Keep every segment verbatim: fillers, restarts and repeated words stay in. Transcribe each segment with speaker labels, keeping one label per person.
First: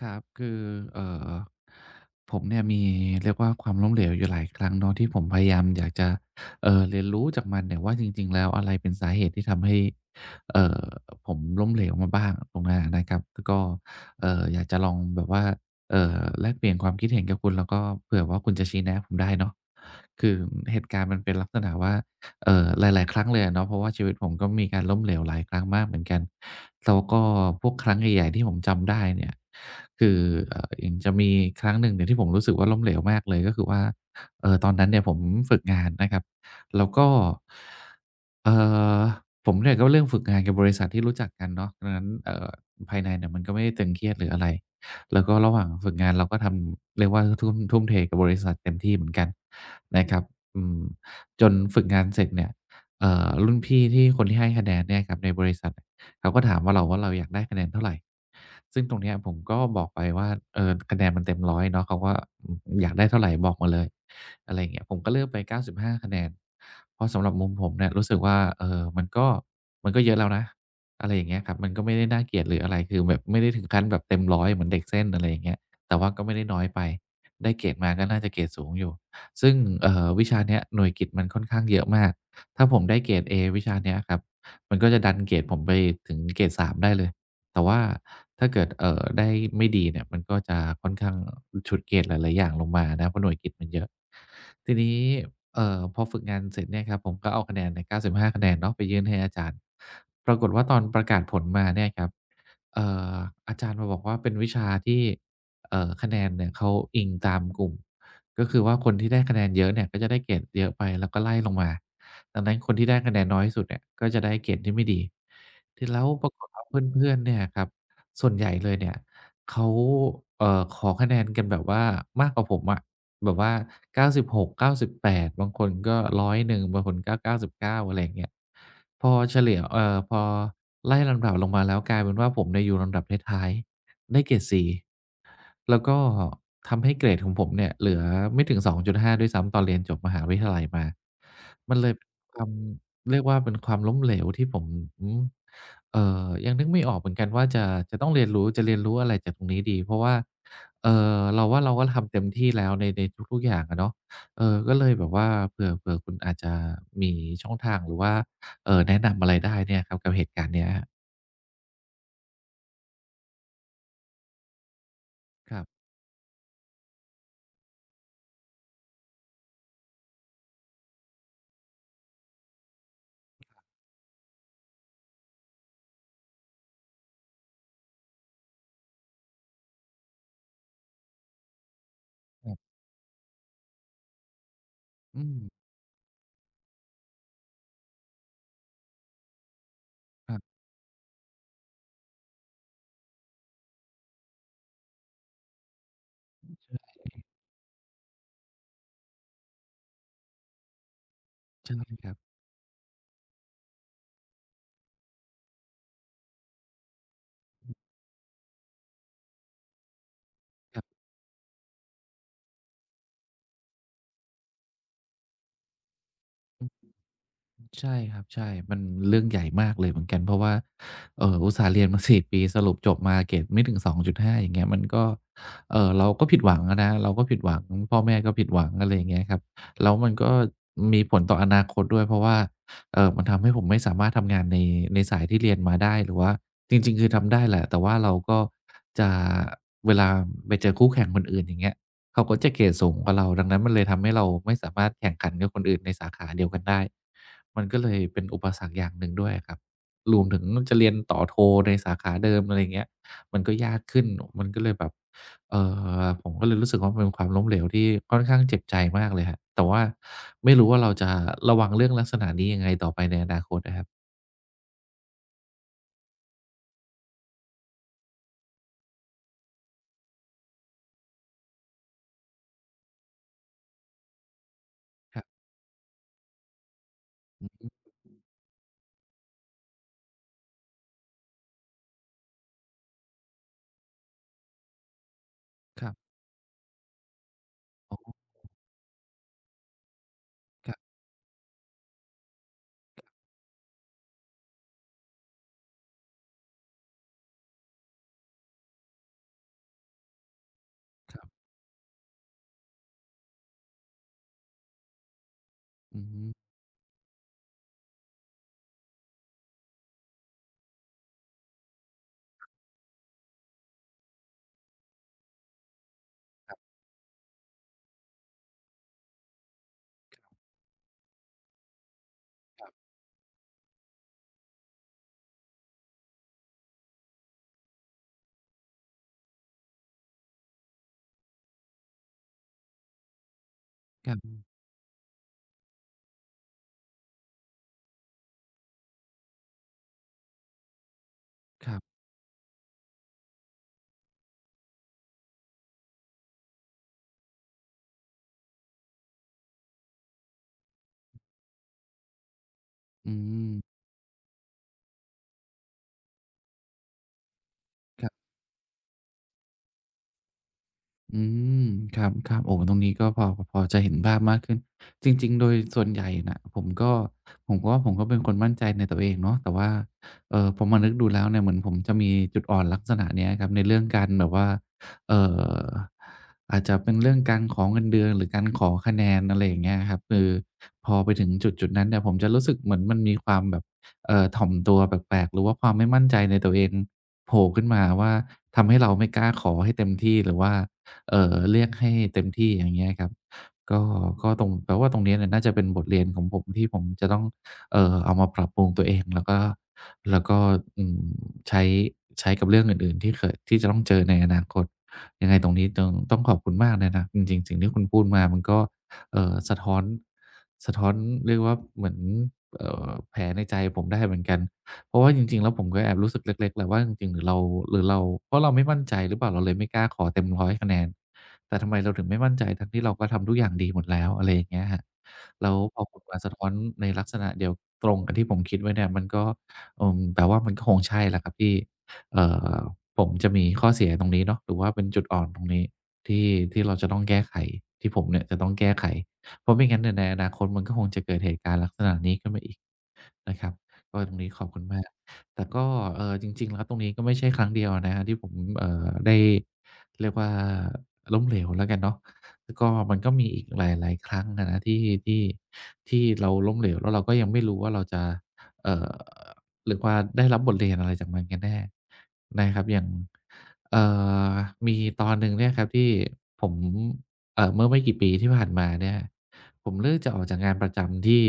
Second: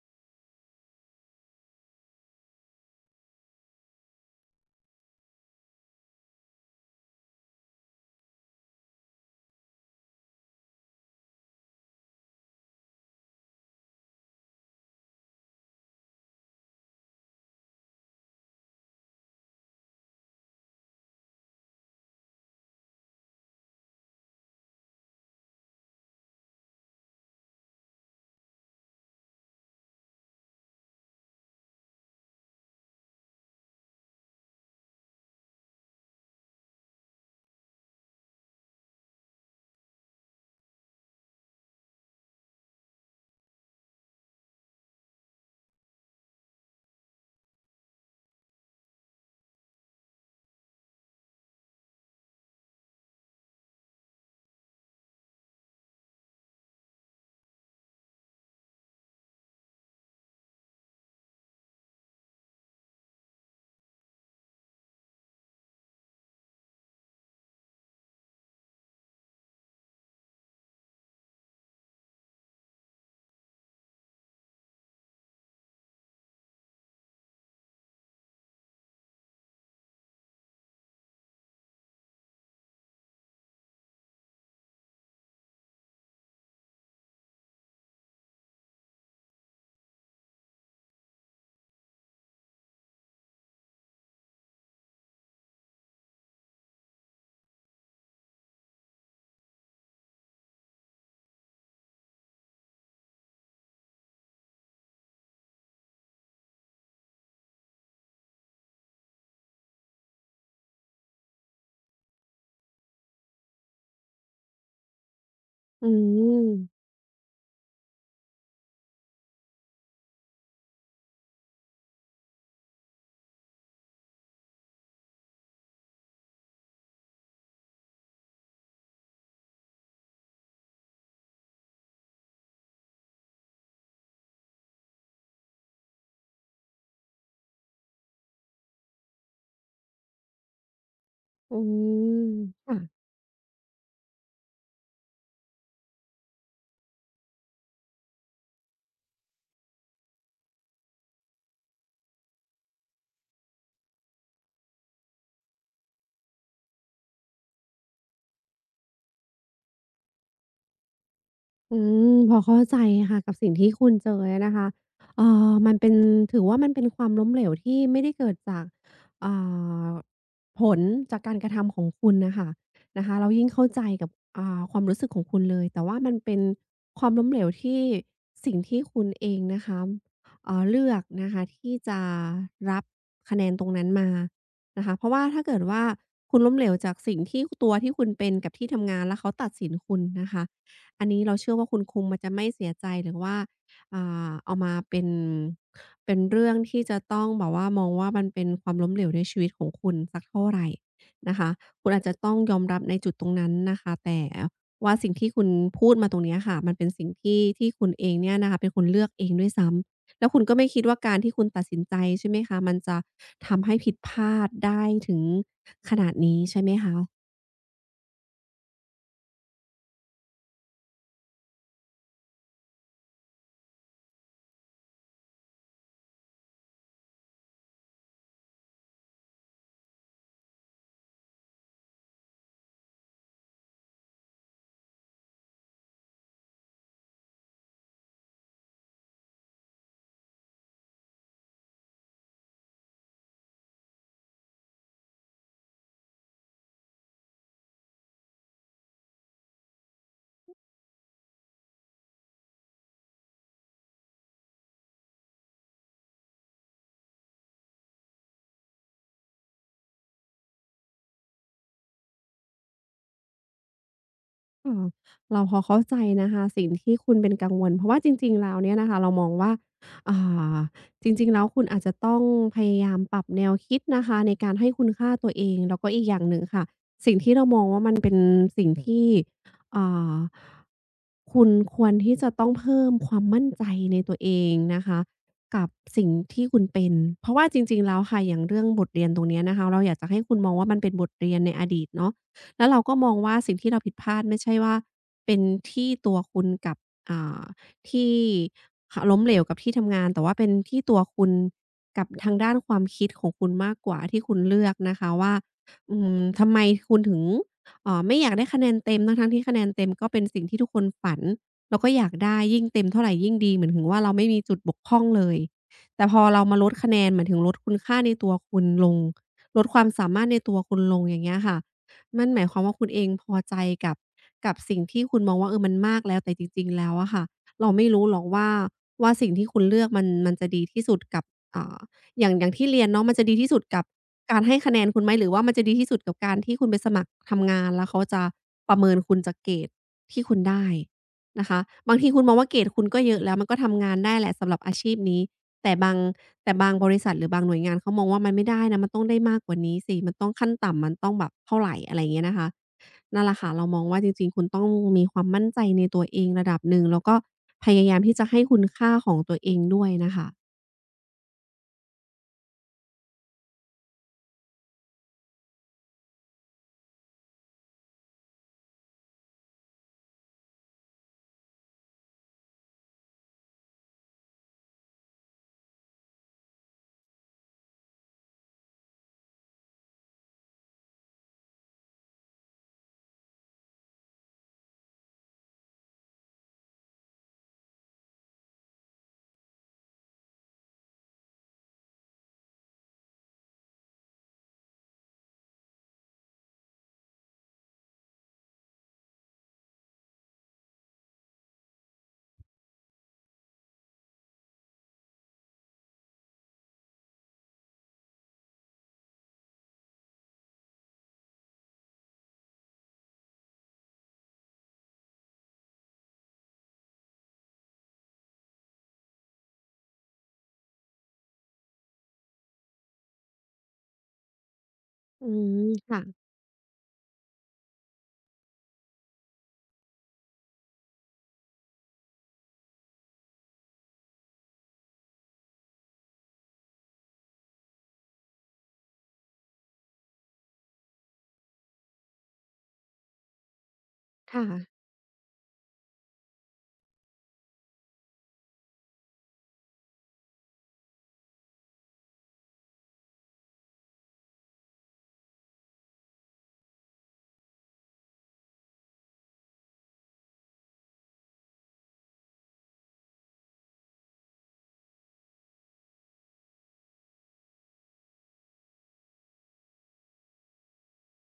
Speaker 1: ครับคือเอ่อผมเนี่ยมีเรียกว่าความล้มเหลวอยู่หลายครั้งเนาะที่ผมพยายามอยากจะเอ่อเรียนรู้จากมันเนี่ยว่าจริงๆแล้วอะไรเป็นสาเหตุที่ทำให้เอ่อผมล้มเหลวมาบ้างตรงนั้นอะนะครับแล้วก็เอ่ออยากจะลองแบบว่าเอ่อแลกเปลี่ยนความคิดเห็นกับคุณแล้วก็เผื่อว่าคุณจะชี้แนะผมได้เนาะคือเหตุการณ์มันเป็นลักษณะว่า เอ่อหลายๆครั้งเลยอะเนาะเพราะว่าชีวิตผมก็มีการล้มเหลวหลายครั้งมากเหมือนกันแล้วก็พวกครั้งใหญ่ๆที่ผมจำได้เนี่ยคือเอ่ออย่างจะมีครั้งหนึ่งเนี่ยที่ผมรู้สึกว่าล้มเหลวมากเลยก็คือว่าเอ่อตอนนั้นเนี่ยผมฝึกงานนะครับแล้วก็เอ่อผมเนี่ยก็เรื่องฝึกงานกับบริษัทที่รู้จักกันเนาะดังนั้นเอ่อภายในเนี่ยมันก็ไม่ได้ตึงเครียดหรืออะไรแล้วก็ระหว่างฝึกงานเราก็ทำเรียกว่าทุ่มทุ่มเทกับบริษัทเต็มที่เหมือนกันนะครับอืม จนฝึกงานเสร็จเนี่ยเอ่อรุ่นพี่ที่คนที่ให้คะแนนเนี่ยครับในบริษัทเนี่ยเขาก็ถามว่าเราว่าเราอยากได้คะแนนเท่าไรซึ่งตรงเนี้ยผมก็บอกไปว่าเออคะแนนมันเต็มร้อยเนาะเขาก็อืมอยากได้เท่าไรบอกมาเลยอะไรอย่างเงี้ยผมก็เลือกไปเก้าสิบห้าคะแนนเพราะสำหรับมุมผมเนี่ยรู้สึกว่าเอ่อมันก็มันก็เยอะแล้วนะอะไรอย่างเงี้ยครับมันก็ไม่ได้น่าเกลียดหรืออะไรคือแบบไม่ได้ถึงขั้นแบบเต็มร้อยเหมือนเด็กเส้นอะไรอย่างเงี้ยแต่ว่าก็ไม่ได้น้อยไปได้เกรดมาก็น่าจะเกรดสูงอยู่ ซึ่งเอ่อวิชาเนี้ยหน่วยกิตมันค่อนข้างเยอะมากถ้าผมได้เกรดเอวิชาเนี้ยครับมันก็จะดันเกรดผมไปถึงเกรดสามได้เลยแต่ว่าถ้าเกิดเอ่อได้ไม่ดีเนี่ยมันก็จะค่อนข้างฉุดเกรดหลายๆอย่างลงมานะเพราะหน่วยกิตมันเยอะทีนี้เอ่อพอฝึกงานเสร็จเนี่ยครับผมก็เอาคะแนนเนี่ยเก้าสิบห้าคะแนนเนาะไปยื่นให้อาจารย์ ปรากฏว่าตอนประกาศผลมาเนี่ยครับเอ่ออาจารย์มาบอกว่าเป็นวิชาที่เอ่อคะแนนเนี่ยเขาอิงตามกลุ่ม ก็คือว่าคนที่ได้คะแนนเยอะเนี่ยก็จะได้เกรดเยอะไปแล้วก็ไล่ลงมา ดังนั้นคนที่ได้คะแนนน้อยที่สุดเนี่ยก็จะได้เกรดที่ไม่ดีที
Speaker 2: อื
Speaker 1: แล้วปรากฏ
Speaker 2: ม
Speaker 1: ว่าเพื่อนๆเนี่ยครับส่วนใหญ่เลยเนี่ยเขาเอ่อขอคะแนนกันแบบว่ามากกว่าผมอะแบบว่าเก้าสิบหก เก้าสิบแปดบหกเก้าสิบแปดบางคนก็ร้อยเอ็ดบางคนก็เก้าสิบเก้าอะไรอย่างเงี้ยพอเฉลี่ยเอ่อพอไล่ลำดับลงมาแล้วกลายเป็นว่าผมเนี่ยอยู่ลำดับท้ายๆ ได้เกรด C แล้วก็ทำให้เกรดของผมเนี่ยเหลือไม่ถึง สองจุดห้าดห้าด้วยซ้ำตอนเรียนจบมหาวิทยาลัยมา
Speaker 2: อื
Speaker 1: มันเลย
Speaker 2: ม
Speaker 1: เป็นความ
Speaker 2: ค่ะ
Speaker 1: เรียกว่าเป็นความล้มเหลวที่ผมเอ่อยังนึกไม่ออกเหมือนกันว่าจะจะต้องเรียนรู้จะเรียนรู้อะไรจากตรงนี้ดี เพราะว่าเอ่อเราว่าเราก็ทำเต็มที่แล้วในในทุกๆอย่างอะเนาะเออก็เลยแบบว่าเผื่อเผื่อคุณอาจจะมีช่องทางหรือว่าเอ่อแนะนำอะไรได้เนี่ยครับกับเหตุการณ์เนี้ย
Speaker 2: อืมพอเข้าใจค่ะกับสิ่งที่คุณเจอนะคะเอ่อ
Speaker 1: ครับ
Speaker 2: มันเป็นถือว่ามันเป็นความล้มเหลวที่ไม่ได้เกิดจากอ่าผลจากการกระทำของคุณน่ะค่ะนะคะเรายิ่งเข้าใจกับอ่าความรู้สึกของคุณเลยแต่ว่ามันเป็นความล้มเหลวที่สิ่งที่คุณเองนะคะเอ่อเลือกนะคะที่จะ
Speaker 1: ครับ
Speaker 2: รับคะแนนตรงนั้นมานะคะเพราะ
Speaker 1: อื
Speaker 2: ว่าถ้าเกิด
Speaker 1: ม
Speaker 2: ว่าคุณล้มเหลวจากสิ่งที่ตัวที่คุณเป็นกับที่ทำงานแล้วเขาตัดสินคุณนะ
Speaker 1: ครั
Speaker 2: คะ
Speaker 1: บ
Speaker 2: อันนี้เราเชื่อว่าคุณคุงมันจะไม่เสียใจหรือว่าอ่าเอามาเป็นเป็นเรื่องที่จะต้องแบบว่ามองว่ามันเป็นความล้มเหลวในชีวิตของคุณสักเท่าไรนะคะ
Speaker 1: ใช
Speaker 2: คุณอาจ
Speaker 1: ่
Speaker 2: จะต้องยอมรับในจุดตรงนั้นนะคะแต่ว่าสิ่งที่คุณพูดมาตรงเนี้ยค่ะมันเป็นสิ่งที่ที่คุณเองเนี่ยนะคะเป็นคนเลือกเองด้วยซ้ำแล้วคุณก็ไม่
Speaker 1: ค
Speaker 2: คิ
Speaker 1: รั
Speaker 2: ด
Speaker 1: บ
Speaker 2: ว่าการที่คุณตัดสินใจใช่ไหมคะมันจะทำให้ผิดพลาดได้ถึงขนาดนี้ใช่
Speaker 1: อื
Speaker 2: ไหม
Speaker 1: ม
Speaker 2: คะ
Speaker 1: ใช่ครับใช่มันเรื่องใหญ่มากเลยเหมือนกันเพราะว่าเอ่ออุตส่าห์เรียนมา4ปีสรุปจบมาเกรดไม่ถึงสองจุดห้าอย่างเงี้ยมันก็เอ่อเราก็ผิดหวังอะนะเราก็ผิดหวังพ่อแม่ก็ผิดหวังอะไรอย่างเงี้ยครับแล้วมันก็มีผลต่ออนาคตด้วยเพราะว่าเอ่อมันทำให้ผมไม่สามารถทำงานในในสายที่เรียนมาได้หรือว่าจริงๆคือทำได้แหละแต่ว่าเราก็จะเวลาไปเจอคู่แข่งคนอื่นอย่างเงี้ย เขาก็จะเกรดสูงกว่าเราดังนั้นมันเลยทำให้เราไม่สามารถแข่งขันกับคนอื่นในสาขาเดียวกันได้ มันก็เลยเป็นอุปสรรคอย่างหนึ่งด้วยอะครับรวมถึงจะเรียนต่อโทในสาขาเดิมอะไรอย่างเงี้ยมันก็ยากขึ้นมันก็เลยแบบเอ่อผมก็เลยรู้สึกว่ามันเป็นความล้มเหลวที่ค่อนข้างเจ็บใจมากเลยครับ แต่ว่าไม่รู้ว่าเราจะระวังเรื่องลักษณะนี้ยังไงต่อไปในอนาคตอะครับ
Speaker 2: ค่ะเราพอเข้าใจนะคะสิ่งที่คุณเป็นกังวลเพราะว่าจริงๆแล้วเนี่ยนะคะเรามองว่าอ่าจริงๆแล้วคุณอาจจะต้องพยายามปรับแนวคิดนะคะในการให้คุณค่า
Speaker 1: ครับ
Speaker 2: ตัวเองแล้วก็อีกอย่างหนึ่งค่ะสิ่งที่เรา
Speaker 1: อือ
Speaker 2: มองว่า
Speaker 1: ฮึ
Speaker 2: มันเป็นสิ่งที่อ่าคุณควรที่จะต้องเพิ่มความมั่นใจในตัวเองนะคะกับ
Speaker 1: ครั
Speaker 2: สิ่ง
Speaker 1: บ
Speaker 2: ที่คุณเป็นเพราะว่าจริงๆ
Speaker 1: อ๋
Speaker 2: แล้วค่ะ
Speaker 1: อ
Speaker 2: อย่างเรื่องบทเรียนตรงเนี้ยนะคะเราอยากจะให้คุณมอง
Speaker 1: ค
Speaker 2: ว่า
Speaker 1: รั
Speaker 2: มัน
Speaker 1: บ
Speaker 2: เป็นบทเรียนในอดีตเนาะ แล้วเราก็มองว่าสิ่งที่เราผิดพลาดไม่ใช่ว่าเป็นที่ตัวคุณกับอ่าที่หล้มเหลวกับที่ทำงานแต่ว่าเป็นที่ตัวคุณกับทางด้านความคิดของคุณมากกว่าที่คุณเลือกนะคะว่าอื
Speaker 1: อือ
Speaker 2: ม
Speaker 1: ฮึ
Speaker 2: ทำไมคุณถึงเอ่อไม่อยากได้คะแนนเต็มทั้งๆที่คะแนนเต็มก็เป็นสิ่งที่ทุกคนฝันแล้วก็อยากได้ยิ่งเต็มเท่าไรยิ่งดีเหมือนถึงว่าเราไม่มีจุดบกพร่องเลยแต่พอเรามาลดคะแนนหมายถึงลดคุณค่าในตัวคุณลงลดความสามารถในตัวคุณลงอย่างเงี้ยค่ะ มันหมายความว่าคุณเองพอใจกับกับสิ่งที่คุณมองว่าเออมันมากแล้วแต่จริงๆแล้วอะค่ะเราไม่รู้หรอกว่าว่าสิ่งที่คุณเลือกมันมันจะดีที่สุดกับอ่าอย่างอย่างที่เรียนเนาะมันจะดีที่สุดกับ
Speaker 1: ครั
Speaker 2: การ
Speaker 1: บ
Speaker 2: ให้คะแนนคุณไหมหรือว่ามันจะดีที่สุดกับการที่คุณไปสมัครทำงานแล้วเขาจะประเมินคุณจากเกรดที่คุณได้นะคะ
Speaker 1: ครั
Speaker 2: บา
Speaker 1: บ
Speaker 2: งทีคุณมองว่าเกรดคุณก็เยอะแล้วมันก็ทำงานได้แหละสำหรับอาชีพนี้ แต่บางแต่บางบริษัทหรือบางหน่วยงานเขามองว่ามันไม่ได้นะมันต้องได้มากกว่านี้สิมันต้องขั้นต่ำมันต้องแบบเท่าไรอะไรอย่างเงี้ยนะคะ
Speaker 1: อื
Speaker 2: นั่นแหละ
Speaker 1: ม
Speaker 2: ค่ะเรามองว่าจริงๆคุณต้องมีความมั่นใจในตัวเองระดับหนึ่งแล้วก็พยายาม
Speaker 1: ครั
Speaker 2: ที่จะ
Speaker 1: บ
Speaker 2: ให้คุณค่าของตัวเองด้วยน่ะค่ะ
Speaker 1: อืมครับครับโอ้ตรงนี้ก็พอพอจะเห็นภาพมากขึ้นจริงๆโดยส่วนใหญ่น่ะผมก็ผมก็ว่าผมก็เป็นคนมั่นใจในตัวเองเนาะแต่ว่าเอ่อพอมานึกดูแล้วเนี่ยเหมือนผมจะมีจุดอ่อนลักษณะเนี้ยครับในเรื่องการแบบว่าเอ่ออาจจะเป็นเรื่องการขอเงินเดือนหรือการขอคะแนนอะไรอย่างเงี้ยครับคือพอไปถึงจุดๆนั้นเนี่ยผมจะรู้สึกเหมือนมันมีความแบบเอ่อถ่อมตัวแปลกๆหรือว่าความไม่มั่นใจในตัวเองโผล่ขึ้นมาว่าทำให้เราไม่กล้าขอให้เต็มที่หรือว่า เอ่อเรียกให้เต็มที่อย่างเงี้ยครับก็ก็ตรงแปลว่าตรงเนี้ยเนี่ยน่าจะเป็นบทเรียนของผมที่ผมจะต้องเอ่อเอามาปรับปรุงตัวเองแล้วก็แล้วก็อืมใช้ใช้กับเรื่องอื่นๆที่เคยที่จะต้องเจอในอนาคตยังไงตรงนี้ต้องต้องขอบคุณมากเลยนะจริงๆสิ่งที่คุณพูดมามันก็เอ่อสะท้อนสะท้อนเรียกว่าเหมือนเอ่อแผลในใจผมได้เหมือนกัน เพราะว่าจริงๆแล้วผมก็แอบรู้สึกเล็กๆแหละว่าจริงๆหรือเราหรือเราเพราะเราไม่มั่นใจหรือเปล่าเราเลยไม่กล้าขอเต็มร้อยคะแนนแต่ทำไมเราถึงไม่มั่นใจทั้งที่เราก็ทำทุกอย่างดีหมดแล้วอะไรอย่างเงี้ยครับ
Speaker 2: อื
Speaker 1: แล้ว
Speaker 2: ม
Speaker 1: พอผ
Speaker 2: ค่ะ
Speaker 1: ลมาสะท้อนในลักษณะเดียวตรงกับที่ผมคิดไว้เนี่ยมันก็อืมแปลว่ามันก็คงใช่แหละครับที่เอ่อผมจะมีข้อเสียตรงนี้เนาะหรือว่าเป็นจุดอ่อนตรงนี้ที่ที่เราจะต้องแก้ไขที่ผมเนี่ยจะต้องแก้ไขเพราะไม่งั้นเนี่ยในอนาคตมันก็คงจะเกิดเหตุการณ์ลักษณะนี้ขึ้นมาอีก นะครับก็ตรงนี้ขอบคุณ
Speaker 2: ค่ะ
Speaker 1: มากแต่ก็เอ่อจริงๆแล้วตรงนี้ก็ไม่ใช่ครั้งเดียวนะครับที่ผมเอ่อได้เรียกว่าล้มเหลวแล้วกันเนาะแล้วก็มันก็มีอีกหลายๆครั้งอะนะที่ที่ที่เราล้มเหลวแล้วเราก็ยังไม่รู้ว่าเราจะเอ่อเรียกว่าได้รับบทเรียนอะไรจากมันกันแน่นะครับอย่างเอ่อมีตอนหนึ่งเนี่ยครับที่ผมเอ่อเมื่อไม่กี่ปีที่ผ่านมาเนี่ย ผมเลือกจะออกจากงานประจำที่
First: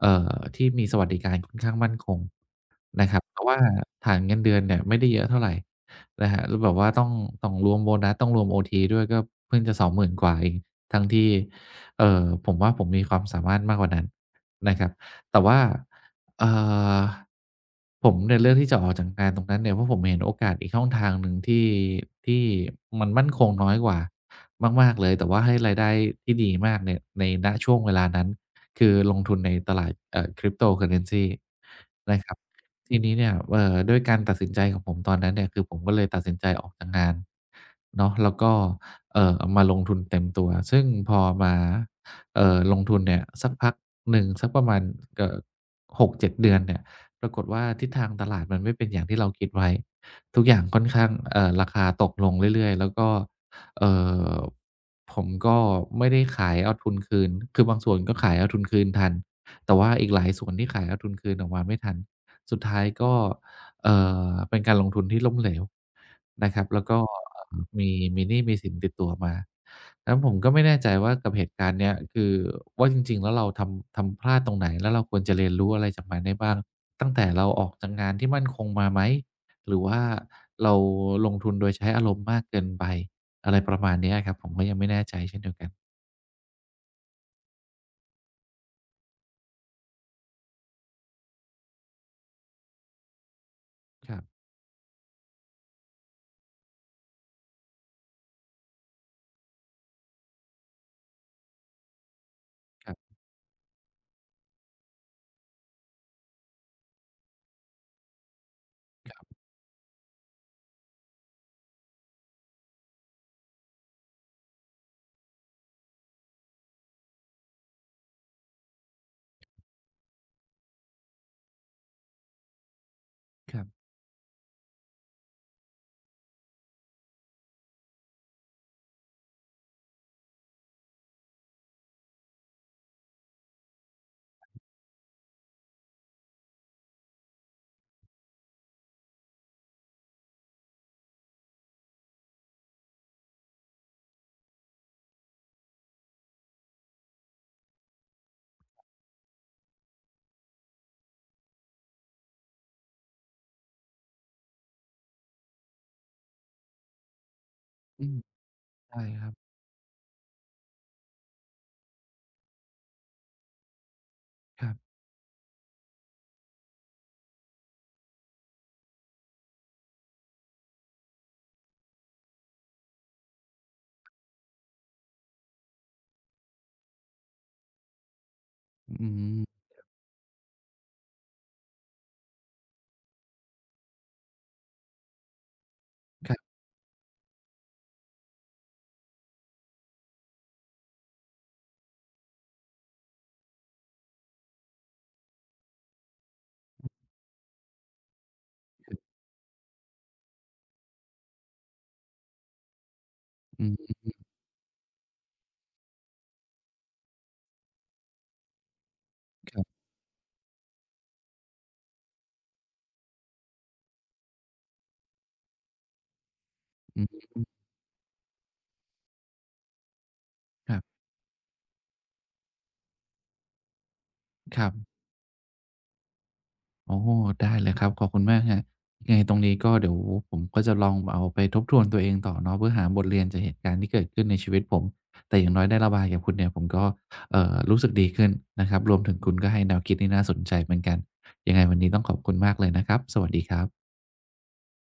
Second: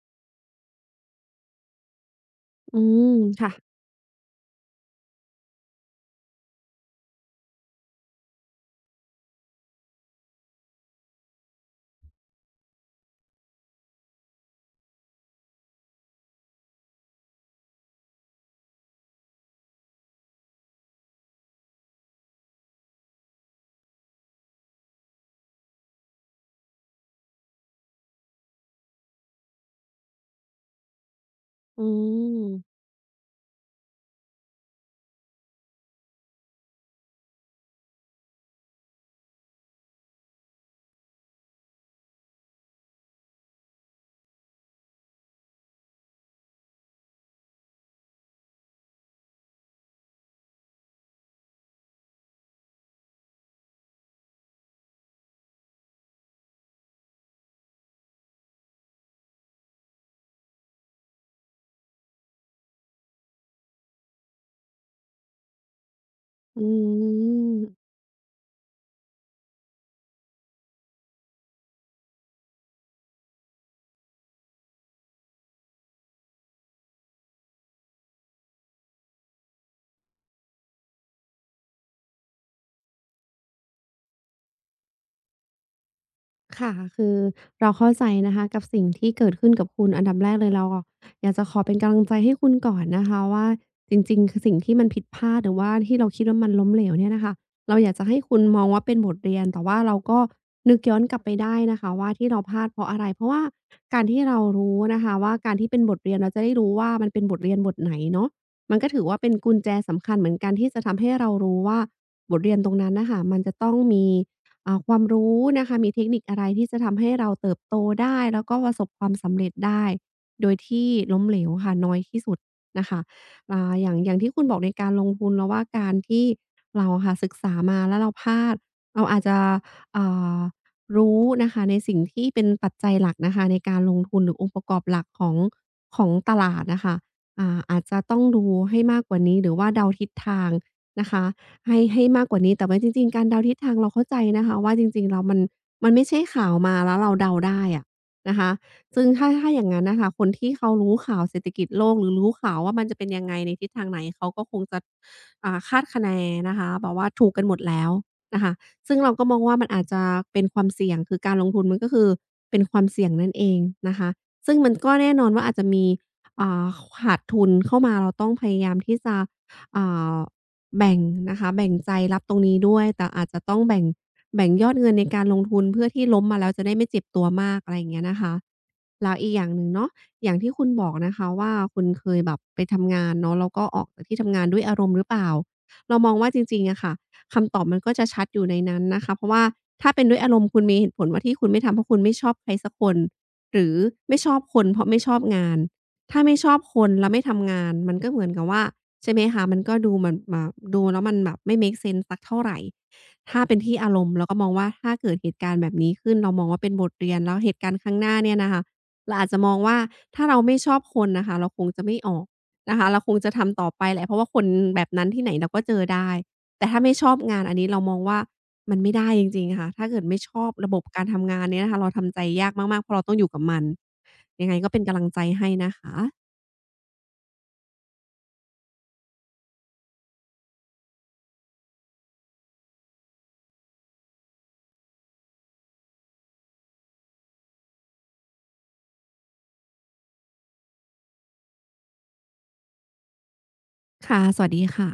Speaker 1: เอ่อที่มีสวัสดิการค่อนข้างมั่นคง
Speaker 2: อืม
Speaker 1: นะครับเพราะ
Speaker 2: ค่ะ
Speaker 1: ว่าฐานเงินเดือนเนี่ยไม่ได้เยอะเท่าไรนะครับแล้วแบบว่าต้องต้องรวมโบนัสต้องรวมโอทีด้วยก็เพิ่งจะสองหมื่นกว่าเองทั้งที่เอ่อผมว่าผมมีความสามารถมากกว่านั้นนะครับแต่ว่าเอ่อผมเนี่ยเลือกที่จะออกจากงานตรงนั้นเนี่ยเพราะผมเห็นโอกาสอีกช่องทางหนึ่งที่ที่มันมั่นคงน้อยกว่า มากๆเลยแต่ว่าให้รายได้ที่ดีมากเนี่ยในณช่วงเวลานั้นคือลงทุนในตลาดเอ่อ Cryptocurrency
Speaker 2: อื
Speaker 1: นะครับ
Speaker 2: ม
Speaker 1: ทีนี้เนี่ยเอ่อด้วยการตัดสินใจของผมตอนนั้นเนี่ยคือผมก็เลยตัดสินใจออกจากงานเนาะแล้วก็เอ่อมาลงทุนเต็มตัวซึ่งพอมาเอ่อลงทุนเนี่ยสักพักหนึ่งสักประมาณเอ่อหกถึงเจ็ดเจ็ดเดือนเนี่ยปรากฏว่าทิศทางตลาดมันไม่เป็นอย่างที่เราคิดไว้ทุกอย่างค่อนข้างเอ่อราคาตกลงเรื่อยๆแล้วก็ เอ่อผมก็ไม่ได้ขายเอาทุนคืน คือบางส่วนก็ขายเอาทุนคืนทัน แต่ว่าอีกหลายส่วนที่ขายเอาทุนคืนออกมาไม่ทัน สุดท้ายก็เอ่อเป็นการลงทุนที่ล้มเหลวนะค
Speaker 2: อื
Speaker 1: รับแล้วก็เอ่อ
Speaker 2: ม
Speaker 1: มีมีหนี้มีสินติดตัวมาแล้วผมก็ไม่แน่ใจว่ากับเหตุการณ์เนี้ยคือว่าจริงๆแล้วเราทำทำพลาดตรงไหนแล้วเราควรจะเรียนรู้อะไรจากมันได้บ้างตั้งแต่เราออกจากงานที่มั่นคงมาไหมหรือว่าเราลงทุนโดยใช้อารมณ์มากเกินไป อะไรประมาณเนี้ยครับผมก็ยังไม่แน่ใจเช่นเดียวกัน
Speaker 2: ค่ะคือเราเข้าใจนะคะกับสิ่งที่เกิดขึ้นกับคุณอันดับแรกเลยเราอะอยากจะขอเป็นกำลังใจให้คุณก่อนนะคะว่าจ
Speaker 1: ค
Speaker 2: ริ
Speaker 1: รั
Speaker 2: ง
Speaker 1: บ
Speaker 2: ๆคือสิ่งที่มันผิดพลาดหรือว่าที่เราคิดว่ามันล้มเหลวเนี่ยนะคะเราอยากจะให้คุณมองว่าเป็นบทเรียนแต่ว่าเราก็นึกย้อนกลับไปได้นะคะว่าที่เราพลาดเพ
Speaker 1: ค
Speaker 2: ราะ
Speaker 1: รั
Speaker 2: อะไร
Speaker 1: บ
Speaker 2: เพราะว่าการที่เรารู้นะคะว่าการที่เป็นบทเรียนเราจะได้รู้ว่ามันเป็นบทเรียนบทไหนเนาะมันก็ถือว่าเป็นกุญแจสำคัญเหมือนกันที่จะทำให้เรารู้ว่าบทเรียนตรงนั้นน่ะค่ะมันจะต้องมี อ่าความรู้นะคะมีเทคนิคอะไรที่จะทำให้เราเติบโตได้แล้วก็ประสบความสำเร็จได้โดยที่ล้มเหลวค่ะน้อยที่สุดนะคะ
Speaker 1: ครั
Speaker 2: อ่า
Speaker 1: บ
Speaker 2: อย่างอย่างที่คุณบอกในการลงทุนเราว่าการที่เราอะค่ะศึกษามาแล้วเราพลาดเราอาจจะอ่ารู้นะคะในสิ่งที่เป็นปัจจัยหลักนะคะในการลงทุนหรือองค์ประกอบหลักของของตลาดน่ะค่ะอ่าอาจจะต้องดูให้มากกว่านี้หรือว่าเดาทิศทางนะคะ ให้ให้มากกว่านี้แต่ว่าจริงๆการเดาทิศทางเราเข้าใจนะคะว่าจริงๆเรามันมันไม่ใช่ข่าวมาแล้วเราเดาได้อะนะคะซึ่งถ้าถ้าอย่างนั้นนะคะคนที่เขารู้ข่าวเศรษฐกิจโลกหรือรู้ข่าวว่ามันจะเป็นยังไงในทิศทางไหนเขาก็คงจะอ่าคาดคะเนนะคะแบบว่าถูกกันหมดแล้ว
Speaker 1: อืม
Speaker 2: นะคะซึ่ง
Speaker 1: ได้
Speaker 2: เรา
Speaker 1: ค
Speaker 2: ก็
Speaker 1: รั
Speaker 2: ม
Speaker 1: บ
Speaker 2: องว่ามันอาจจะเป็นความเสี่ยงคือการลงทุนมันก็คือเป็นความเสี่ยงนั่นเองนะคะซึ่ง
Speaker 1: ครั
Speaker 2: มันก็
Speaker 1: บ
Speaker 2: แน่นอนว่าอาจจะมีอ่าขาดทุนเข้ามาเราต้องพยายามที่จะอ่า แบ่งนะคะแบ่งใจรับตรงนี้ด้วยแต่อาจจะต้องแบ่งแบ่งยอดเงินในการลงทุนเพื่อที่ล้มมาแล้วจะได้ไม่เจ็บตัวมากอะไรอย่างเงี้ยนะคะ
Speaker 1: อื
Speaker 2: แล้วอีกอย่างหนึ่
Speaker 1: ม
Speaker 2: งเนาะอย่างที่คุณบอกนะคะว่าคุณเคยแบบไปทำงานเนาะแล้วก็ออกจากที่ทำงานด้วยอารมณ์หรือเปล่าเรามอง
Speaker 1: ค
Speaker 2: ว่า
Speaker 1: รั
Speaker 2: จ
Speaker 1: บ
Speaker 2: ริงๆอะค่ะคำตอบมันก็จะชัดอยู่ในนั้นนะคะเพราะว่าถ้าเป็นด้วยอารมณ์คุณมีเหตุผลว่าที่คุณไม่ทำเพราะคุณไม่ชอบใครสักคนหรือไม่ชอบคนเพราะไม่ชอบงาน ถ้าไม่ชอบคนแล้วไม่ทำงานมันก็เหมือนกับว่าใช่ไหมคะมันก็ดูเหมือนแบบดูแล้วมันแบบไม่ make sense สสักเท่าไรถ้าเป็น
Speaker 1: อื
Speaker 2: ที่อา
Speaker 1: ม
Speaker 2: รมณ์เราก็มองว่าถ้าเกิดเหตุการณ์แบบนี้ขึ้นเรามองว่าเป็นบทเรียนแล้วเหตุการณ์ครั้งหน้าเนี่ยนะคะเราอาจจะม
Speaker 1: ค
Speaker 2: อง
Speaker 1: รั
Speaker 2: ว่า
Speaker 1: บ
Speaker 2: ถ้าเราไม่ชอบคนน่ะค่ะเราคงจะไม่ออกนะคะเราคงจะทำต่อไปแหละเพราะว่าคนแบบนั้นที่ไหนเราก็เจอได้แต่ถ้าไม่
Speaker 1: อื
Speaker 2: ชอบ
Speaker 1: ม
Speaker 2: งานอันนี้เรามองว่ามันไม่ได้จริงๆค่ะถ้าเกิดไม่ชอบ
Speaker 1: ค
Speaker 2: ระ
Speaker 1: รั
Speaker 2: บบกา
Speaker 1: บ
Speaker 2: รทำงานเนี่ยนะคะเราทำใจยากมากๆเพราะเราต้องอยู่กับมัน ยังไง
Speaker 1: ครั
Speaker 2: ก็
Speaker 1: บ
Speaker 2: เป็นกำลังใจให้นะคะ
Speaker 1: โอ้โฮได้เลยครับขอบคุณมากครับยังไงตรงนี้ก็เดี๋ยวผมก็จะลองเอาไปทบทวนตัวเองต่อเนาะเพื่อหาบทเรียนจากเหตุการณ์ที่เกิดขึ้นในชีวิตผมแต่อย่างน้อยได้ระบายกับคุณเนี่ยผมก็เอ่อรู้สึกดีขึ้นนะครับรวมถึงคุณก็ให้แนวคิดที่น่าสนใจเหมือนกันยังไงวันนี้ต้องขอบคุณมากเลยนะครับสวัสดีครับ
Speaker 2: ค่ะ สวัสดีค่ะ